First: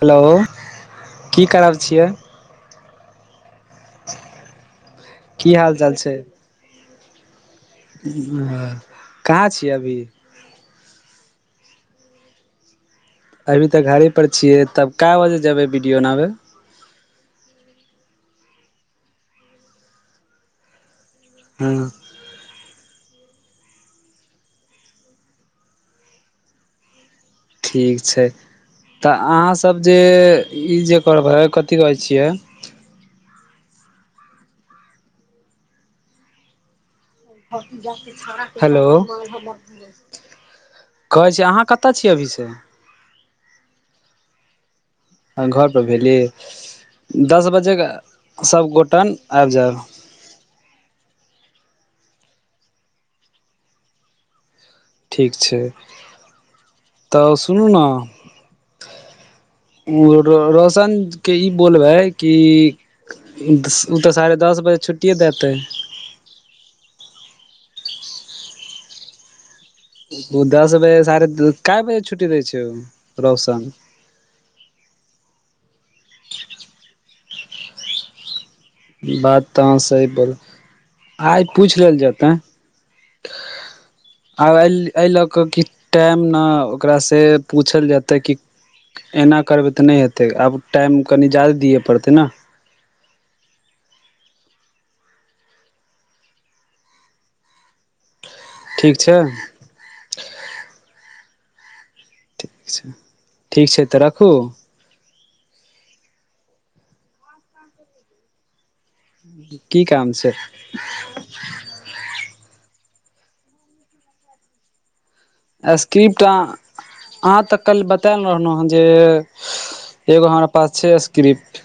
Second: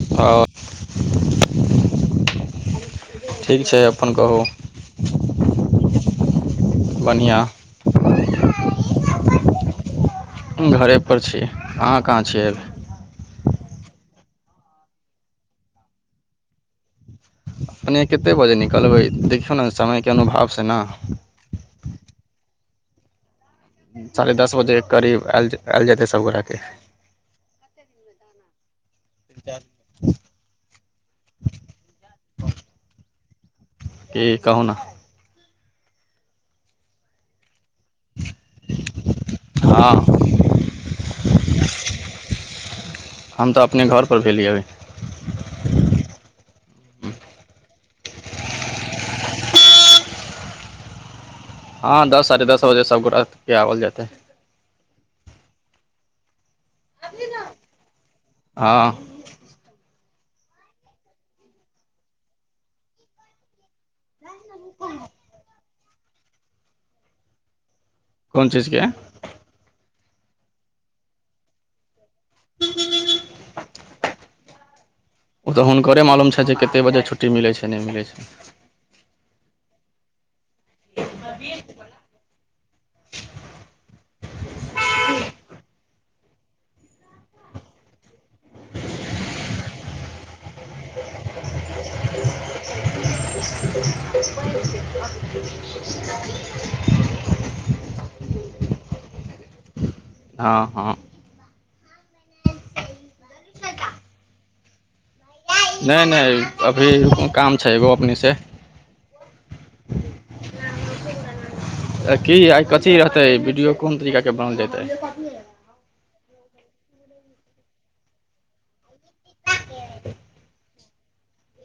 Hello हँ की कर छियै। ठीक छैय अपन कहू की हाल चाल छै बढ़िआँ। कहाँ छियै अभी। हू घरेपर छी आहाँ काहाँ छीयै अभी। अभी तऽ घरे पर छियै तब कए बजे जेबे वीडियो बनावे। अपने कतेक बजे निकलबै देखियौ नऽ समयके अनुभवसँ नऽ। हँ साढ़े दस बजे करीब आयल आयल जेतै सबगोरा के। ठीक छैय तऽ अहाँ सब जे ई जे करबै कथी कहै छियै कि कहु नऽ हेलो हँ कहै छियै अहाँ कतय छियै अभीसँ। हम तऽ अपने घरपर भेली अभी घरपर भेली दस बजे सबगोट आबि जायब। हँ दस साढ़े दस बजे सभ गोटाके आओल जेतै। ठीक छैय तऽ सुनु नऽ- हँ रौशनके इ बोलबै कि उऽ तऽ साढ़े दस बजे छुट्टिए देतै। कोन चीजके ओ दस बजे साढ़े कए बजे कै बजे छुट्टी दै छै ओ रौशन। ओ तऽ हुनकरे मालूम छैय जे कतेक बजे छुट्टी मिलैत छै नहि मिलै छैय। बात तऽ अहाँ सही बोल आइ पूछि लेल जेतै। [unintelligible] आब एहि एहि लऽ कऽ कि टाइम नऽ ओकरासँ पूछल जेतै कि एना करबै तऽ नहि हेतै आब टाइम कनि ज्यदे दिए पड़तै नऽ। [unintelligible] ठीक छैय हँ हँ ठीक छैय ठीक छैय तऽ राखू। नहि नहि अभी काम छैय एगो अपने से। की काम छैय। की आइ कथी रहतै वीडियो कोन तरीकाके बनाल जेतै। स्क्रिप्ट अऽ आहाँ तक कल् बतयल रहलहु हन। जे एगो हमरा पास छैय स्क्रिप्ट।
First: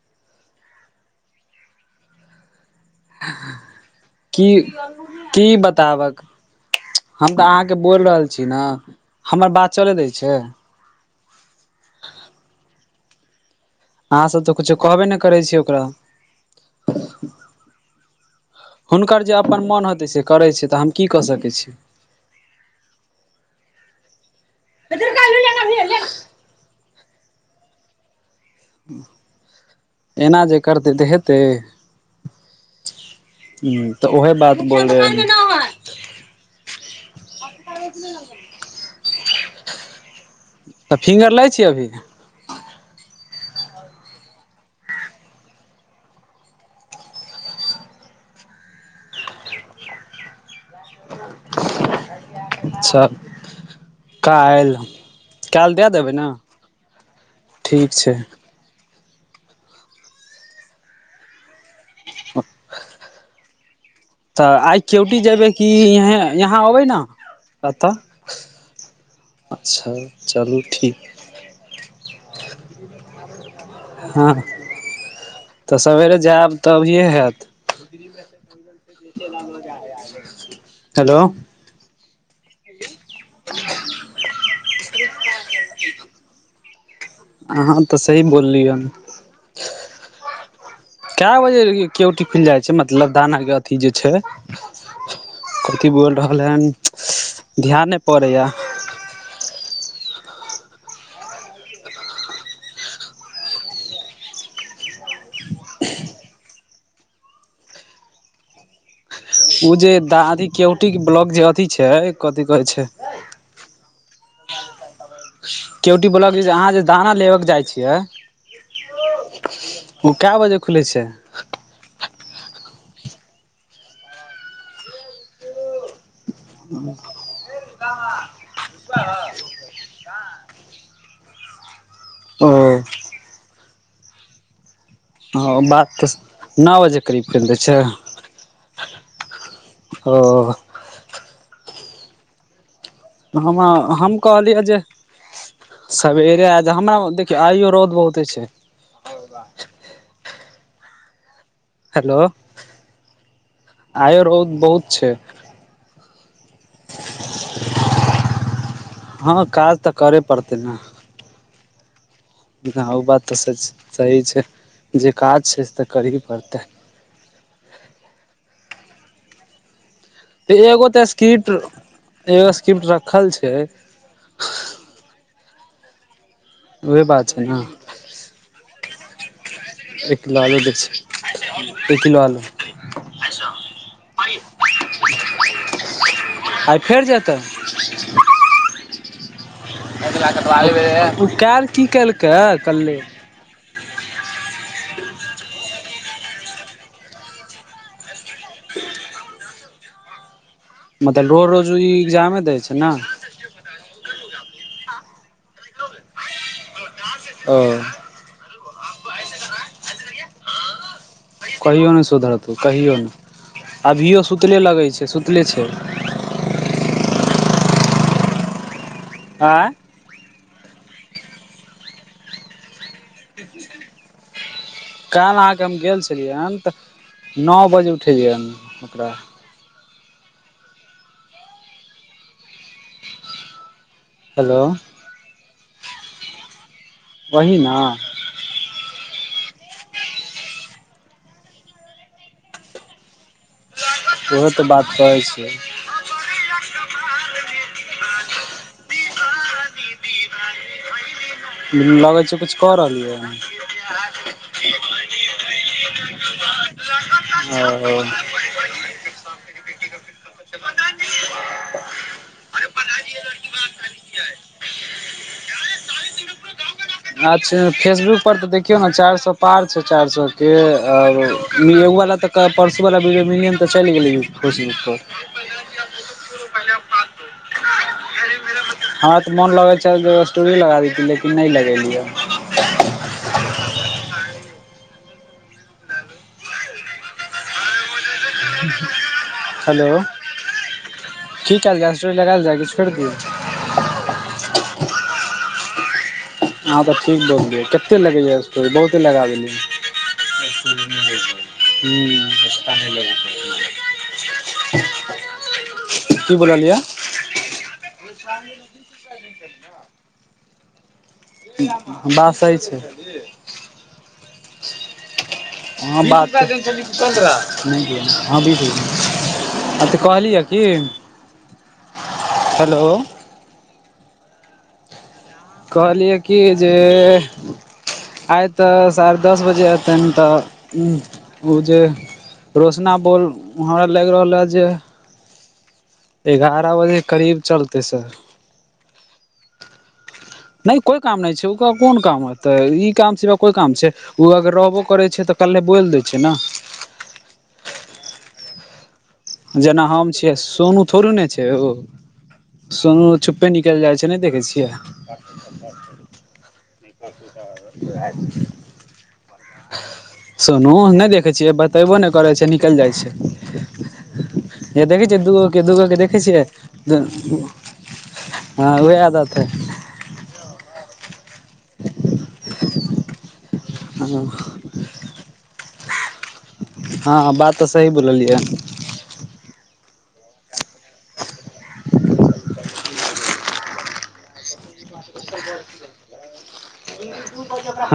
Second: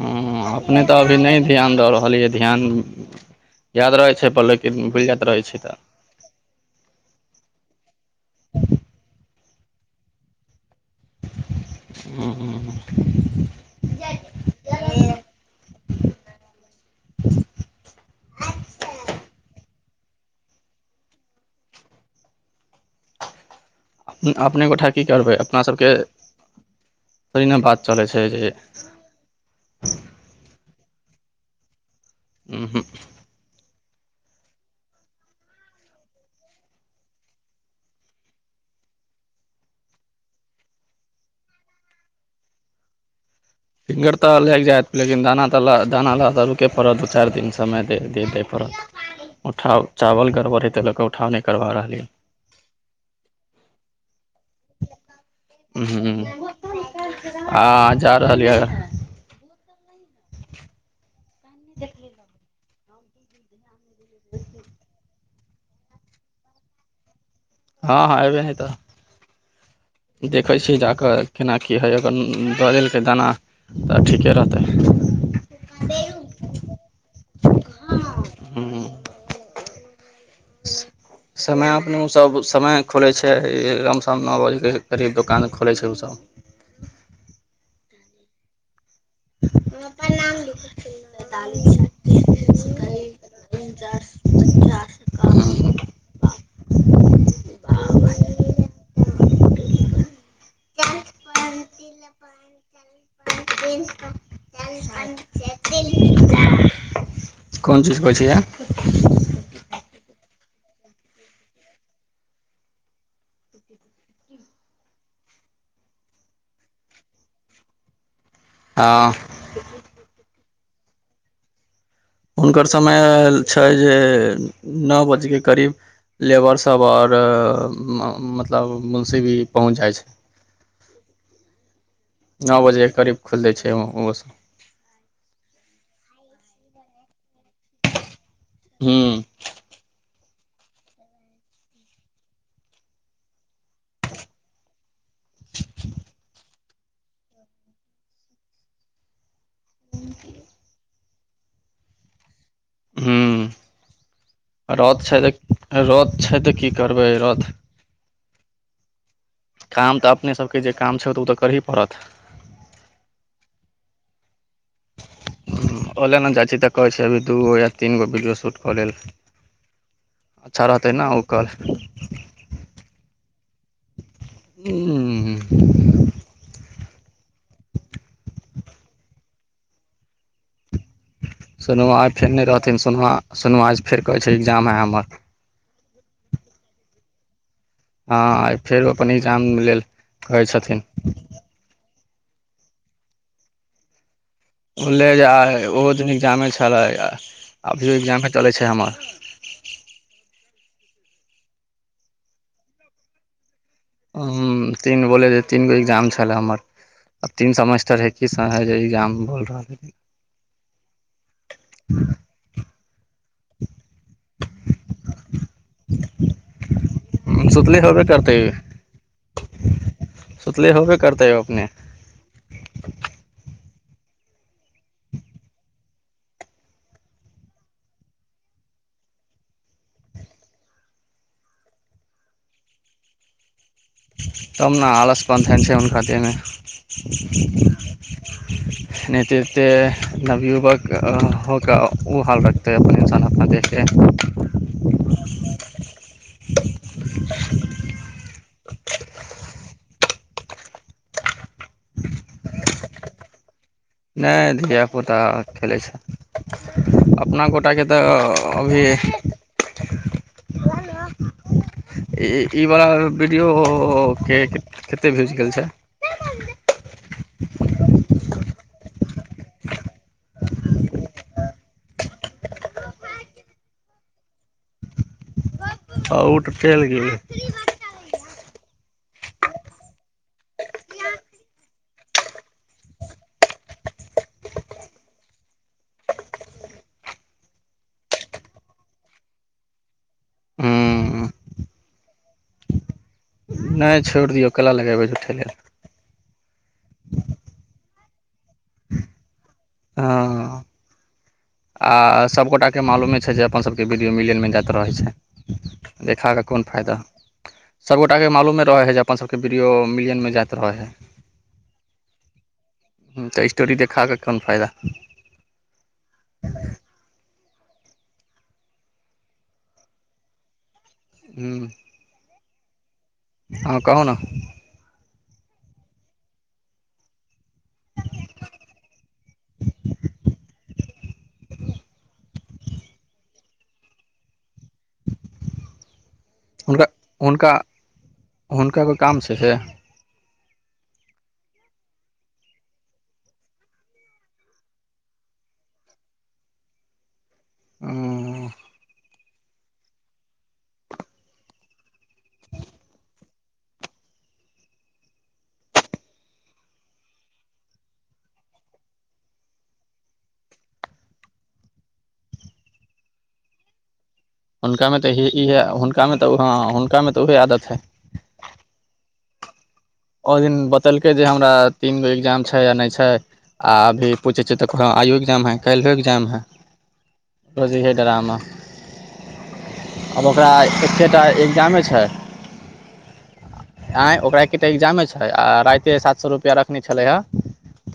हू अपने तऽ अभी नहि ध्यान दऽ रहलियै ध्यान याद रहै छैय पर लेकिन भुलि जाइत रहै छैय तऽ। आवक हम तऽ अहाँके बोल रहल छी नऽ हमर बात चले दै छिये हू अहाँ सब तऽ कुछो कहबे ने करै छी ओकरा। हुनकर जे अपन मोन होतै से करै छै तऽ हम की कऽ सकै छी अपने गोठा की करबै अपना सबके नै न बात चलै छै जे एना जे करतै तऽ हेतै। उंम्हू हुँ तऽ उहे बात बोल रहे तऽ फिंगर लै छियै अभी। फिंगर तऽ लागि जायत लेकिन दाना तऽ ल दाना लगा तऽ रुकय पड़त दू चारि दिन समय द दै पड़त उठाव चावल गड़बड़ है तै लऽ कऽ उठाव नय करबा रहलै य अच्छा काल्हि काल्हि दै देबै ने ठीक हँ छै जा रहलियै [inaudible] [inaudible] तऽ आइ क्योटी जेयबै कि यह यहाँ अबै ने एतऽ हँ हँ एबै नय तऽ अच्छा देखै चलू छियै ठीक जाकऽ केना की हइ अगर दऽ देलकै दाना तऽ हँ ठीके रहतै तऽ सबेरे जायब तभीये हैत रहतै हेलो समय अपने उ सब समय खोलै छै लम शम नौ बजके करीब दोकान खोलै छै ओसब आहाँ तऽ सही बोललियैन [unintelligible] केवटी खुलि जाइ छै मतलब दाना के अथी जे छै कथी बोल रहल हन ध्यान नै पड़ैया [inaudible] [inaudible] कोन चीज कहै छियै उ जे दादी केवटी के ब्लॉक जे अथी छै कथी कहै छै [inaudible] केउटी ब्लॉक जे अहाँ जे दाना लेबक के जाइ छियै हँ उ कै बजे खुलै छै हुनकर समय छै जे नओ बजके करीब लेबर सभ आओर मतलब मुंशी भी पहुँच जाइ छै। ओ नौ बजे के करीब खुलि दै छै ओ ओ बात तऽ स नओ बजेके करीब खोलि दै छै हुँ ओ हम आ हम कहलियै जे सबेरे आ जहाँम न देखियौ आइयो रौद बहुते छै [inaudible] [inaudible] हेलो हुँ रौद छै तऽ रौद छै तऽ की करबै रौद हँ काज काम तऽ करे अपने सब पड़तै केँ जे काम छै तऽ ओ तऽ करही पड़त ह ओ बात तऽ स सही छै जे काज छै से तऽ ओले करही ने जाइ छी पड़तै तऽ कहै छै अभी दूगो या तीन गो वीडियो शूट कऽ लेल तऽ अच्छा एगो रहतै तऽ ने ओ कल स्क्रिप्ट एगो स्क्रिप्ट रखल छै [inaudible] [unintelligible] उहे बात छै न [unintelligible] सोनू एक आज किलो फेर आलू नै रहथिन सोनुआ सोनू आज फेर कहै छै एग्जाम है हमर [unintelligible] हँ फेरो अपन एग्जाम लेल कहै छथिन [unintelligible] ओलेज आइ ओहो दिन एग्जामे छलै अभियो एग्जामे चलै छै हमर मतलब रोड रोज ई एग्जामे दै छै न हु तीन बोले तीन गो एग्जाम छले हमर [inaudible] आ ओ तीन सेमेस्टर है [unintelligible] कहियो नै सुधरतौ कहियो नै [inaudible] अभियो सुतले लगैत छै सुतले छै [unintelligible] सुतले रहबे करतै इ आइ [inaudible] सुतले होबे करते अपने काल अहाँकेँ हम गेल छलियैनि तऽ नओ बजे उठेलियैनि ओकरा [unintelligible] हेलो वही [unintelligible] [unintelligible] नै ते ऐते नवयुवक हो कऽ ओ हाल रखत है अपन इन्सान अपना देख केँ [unintelligible] [unintelligible] [unintelligible] नै धियापुता खेलैत छै [inaudible] अपना ओ गोटाके तऽ अ अभी ई ई बला वीडियो केँ कते भ्यूज गेल छै अच्छा फेसबुक पर तऽ देखियौ ने चार सौ पार छै चार सौ के और एगो वाला तऽ कऽ परसूवला वीडियो मिलियन तऽ चैल गेलैय फेसबुक पर हँ आ उऽ तऽ चैल गेली हमरा तऽ मोन लगै छैल जे स्टोरी लगा द लेकिन नै लगेलिय [unintelligible] हूँ [unintelligible] नै छोड़ि दियौ कै ला लगेबै झूठे लेल हँ [unintelligible] आ सभ हूँ गोटा केँ मालूमे छै जे अपन सभ केँ वीडियो मिलियनमे जाइत रहैत छै की देखा केँ कोन बोललियै फाइदा सबगोटा कऽ मालूमे रहे है जे अपन सबके बीडियो मिलियन मे जाइत रहे है [unintelligible] बात सही छै ह तऽ स्टोरी देखाबे कऽ कोन फायदा [unintelligible] [unintelligible] हू हेलो हँ कहू न कहलियै कि जे आइ तऽ साढ़े दस बजे अथिनि तऽ ओ जे रोशना बोल हमरा लागि रहल हए जे एगारह हुनका बजे करीब हुनका चलतै से हुनका कोय काम छै। से नहि कोइ काम नहि छै। ओकर कोन काम होतै ई काम छै। कोइ काम छै। ओ अगर रहबो करैत छै। तऽ कल्हे बोलि दै छै। ने हु। जेना हम छियै सोनू थोड़े ने छै। ओ सोनू छुपे निकलि जाइ छै। ने देखै छियै [unintelligible] सोनू नहि देखै छियै बतेबो नै करै छै। निकलि जाइ छै। य हुनकामे देखै छियै तऽ दूगोके इएह दू गोके हुनकामे देखै तऽ छियै हँ हुनकामे तऽ उएह आदत हइ हँ उह आदत हइ ओ दिन बतेलकै जे हमरा तीन गो एग्जाम छै। या नै छै। आ अभी हँ पूछे छियै तऽ हँं आइयो एग्जाम हे कैल्हो एग्जाम हे हँ हँ बात तऽ सही बोललियै हन आब ओकरा एकेटा एग्जामे छै। आँय ओकरा एकेटा एग्जामे छै। आ राइते सात सए रुपआ रखने छलै हे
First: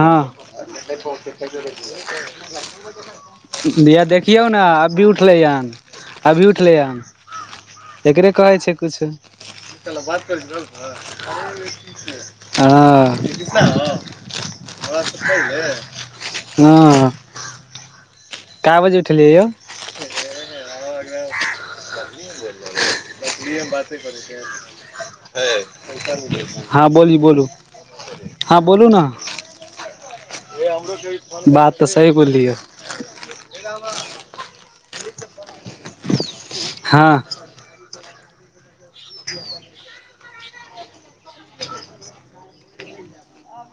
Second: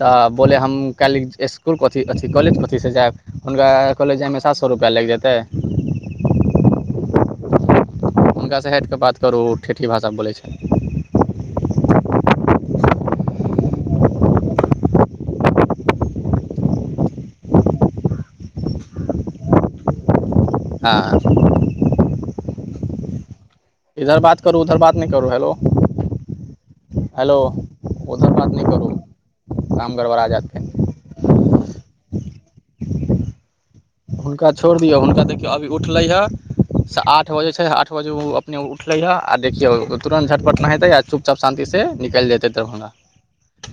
तऽ बोले हम काल्हि इसकुल कथी अथी कॉलेज कथीसँ जायब हुनका कॉलेज देख जाइमे कियौ सात ने सए रुपैआ अभी लागि जेतै उठलै यन अभी उठलै यन एकरे कहै हुनकासँ छै। हटि कऽ किछु बात करू ठेठी भाषा बोलै छै हँ तोरा स पहिले हँ कए बजे उठलियै यौ हँ इधर बात करू उधर बात नहि करू हेलो [unintelligible] हँ बोली हेलो बोलू उधर बात हँ नहि बोलू करू ने काम गड़बड़ा जायत बात तऽ सही बोललियै हुनका छोड़ दियौ हुनका देखियौ अभी उठले ह हँ आठ बजे छै। आठ बजे ओ उ उठलैहँ आ देखियौ तुरन्त झटपट नेहेतै आ चुप चाप शांति से निकलि जेतै दरभंगा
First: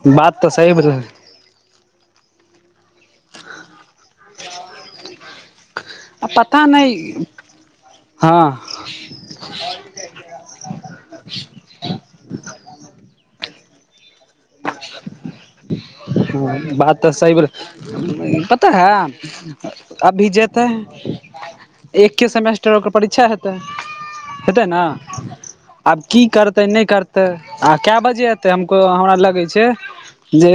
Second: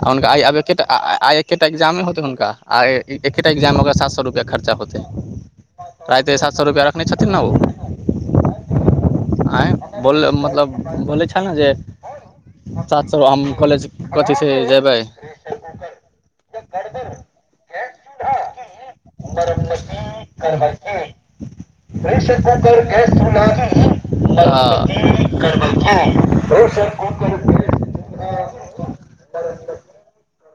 हुनका बात आब तऽ सही बोल एकेटाआइ एकेटा एग्जामे होतै हुनका आ एकेटा एग्जाम में ओकरा सात सए रुपआ खर्चा होतै आ राइते सात सए पता रुपआ नहि रखने छथिन ने ओ हँ आँय बोलै मतलब बोलै छेल ने जे सात सौ रु हम काॅलेज कथी से जेबै ह बात तऽ सही, कतऽ पता हेए अभी जेतै एके प्रेशर सेमेस्टर कुकर ओकर गैस परीक्षा चूल्हा हेतै की हेतै ने मरम्मती आब की करबैके करतै नै करते आ कए बजे एतै हमको हमरा लगै छै। जे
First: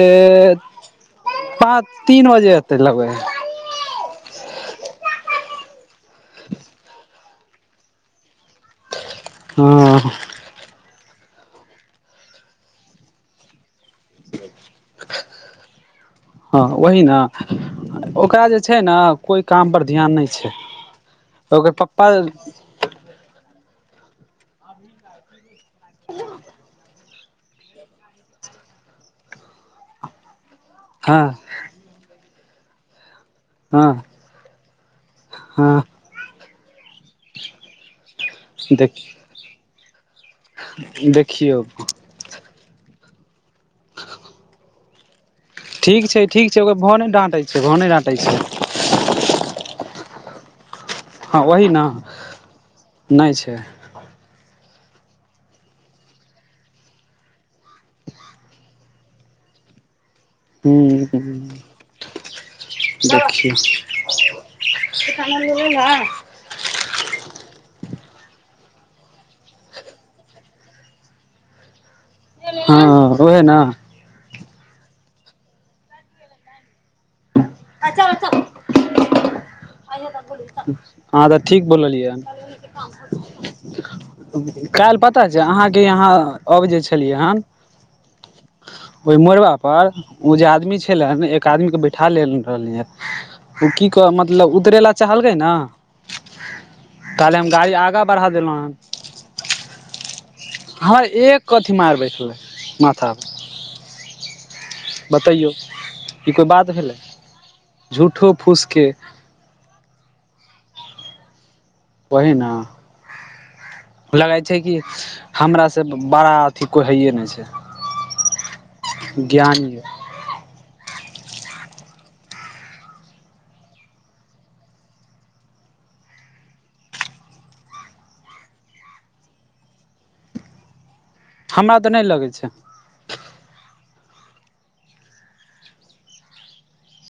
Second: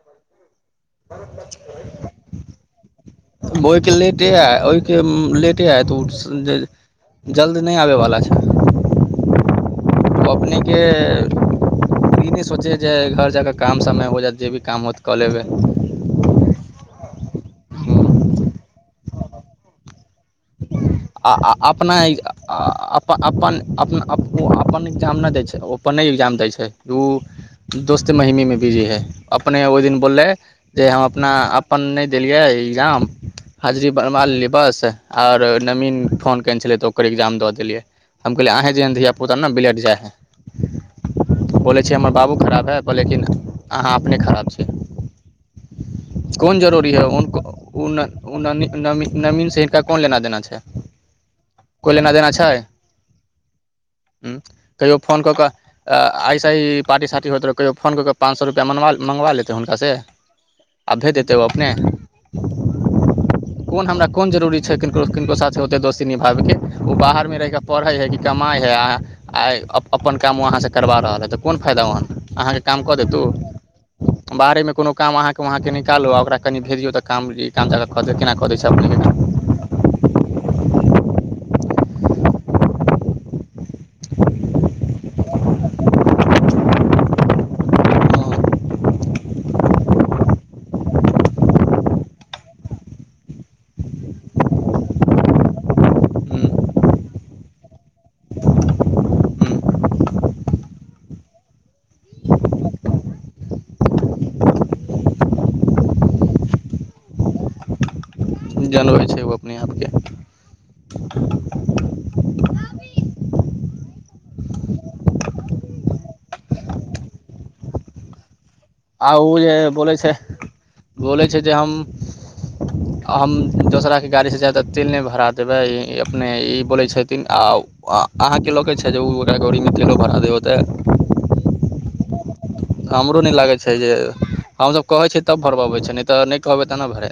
पाँच तीन बजे एतै लगैया बहु लेटे ऐ ओहिके लेटे ऐत उ ड जल्द नै आबैवला छै हँ ओ अपनेके ई नै सोचै है जे घर जाकऽ काम समय हो जाएत जे भी काम होत कऽ लेबै हँ ओही न ओकरा जे छै न कोइ काम पर ध्यान नै छै आ ओकर अपना पप्पा अपन अपन अप्पो अपन एग्जाम नै दै छै ओ पन नै एग्जाम दै छै उ दोस्त महिमीमे बिजी है अपने ओइ दिन बोललै जे हम हँ अपना अपन नै देलियै एग्जाम हँ हाजिरी बनबा लेलियै बस आओर हँ हूँ फोन केने छलै तऽ ओकर एग्जाम दऽ देलियै हम कहले अहिं जेहन देख धिया पुता न बिलैट जाइ है देखियौ बोलै छीयै हमर बाबू खराब हेए कह लेकिन अहाँ अपने खराब छी ठीक छै ठीक कोन छै ओकर जरूरी भाव है नहि उनक डाँटै छै भाव उ नहि न डाँटै छै उ ननी नमी नमीनसँ हिनका कोन लेना देना छै हँ ओही ने कोई लेना - देना छैय नहि छै उं कहियो फोन कऽ कऽ आ आइसं इ पार्टी साटी होइत रह कहियो फोन कऽ क पाँच सो रुपआ मनवा मंगवा लितौं हुनका से आब भेज देतै ओ हूँ अपने, देखियौ कोन हमरा कोन जरूरी छै किनको किनको साथे ओते दोस्ती निभाबैके ओ बाहर मे रहिके पढ़ै है कि कमाय है आहाँ आइ अपन काम उ अहाँसँ करबा रहल हए तऽ कोन फायदा वहान अहाँके काम कऽ हँ देएत उएह ने उ बाहरेमे कोनो काम अहाँके वहाँके निकालू आ ओकरा कनि भेजियौ तऽ काम जी काम ज्यादा कऽ के केना कऽ दै छथिन्ह [unintelligible] हँ तऽ ठीक बोललियै हन कैल पता छै अहाँके यहाँ अबै जे छलियै हन ओइ मोड़बा पर ओ जे आदमी छलेए हन एक आदमी के बै ठा लेलै रहलैह उ की कह मतलब उतरै ला चहलकै न हँ कहलै हम गाड़ी आगाँ बढ़ा देलौं हन ह हँ एक कथी मारबै छलै माथप बतैयौ ई कोई बात भेलै झूठो फूसके जनबै छै ओ अपने आपके ओहिन लगाय छै कि हमरासँ बड़ा अथि कोई हाइए नै छैय ह [inaudible] आ ओ जे बोलै छै बोलै छै जे हम ह [inaudible] हम दोसराके गाड़ीसँ जैदा तेल नै भरा देबाय अपने ई बोलै छथिन आओ उ आ अहाँके लगै छै जे ओ ओकरा गौड़ीमे तेलो भरा दै ओतै हमरा तऽ नै लगै छै हमरो नै लागै छै जे हमसब कहै छियै तब भरबबै छै नै तऽ नै कहबै त नै भरै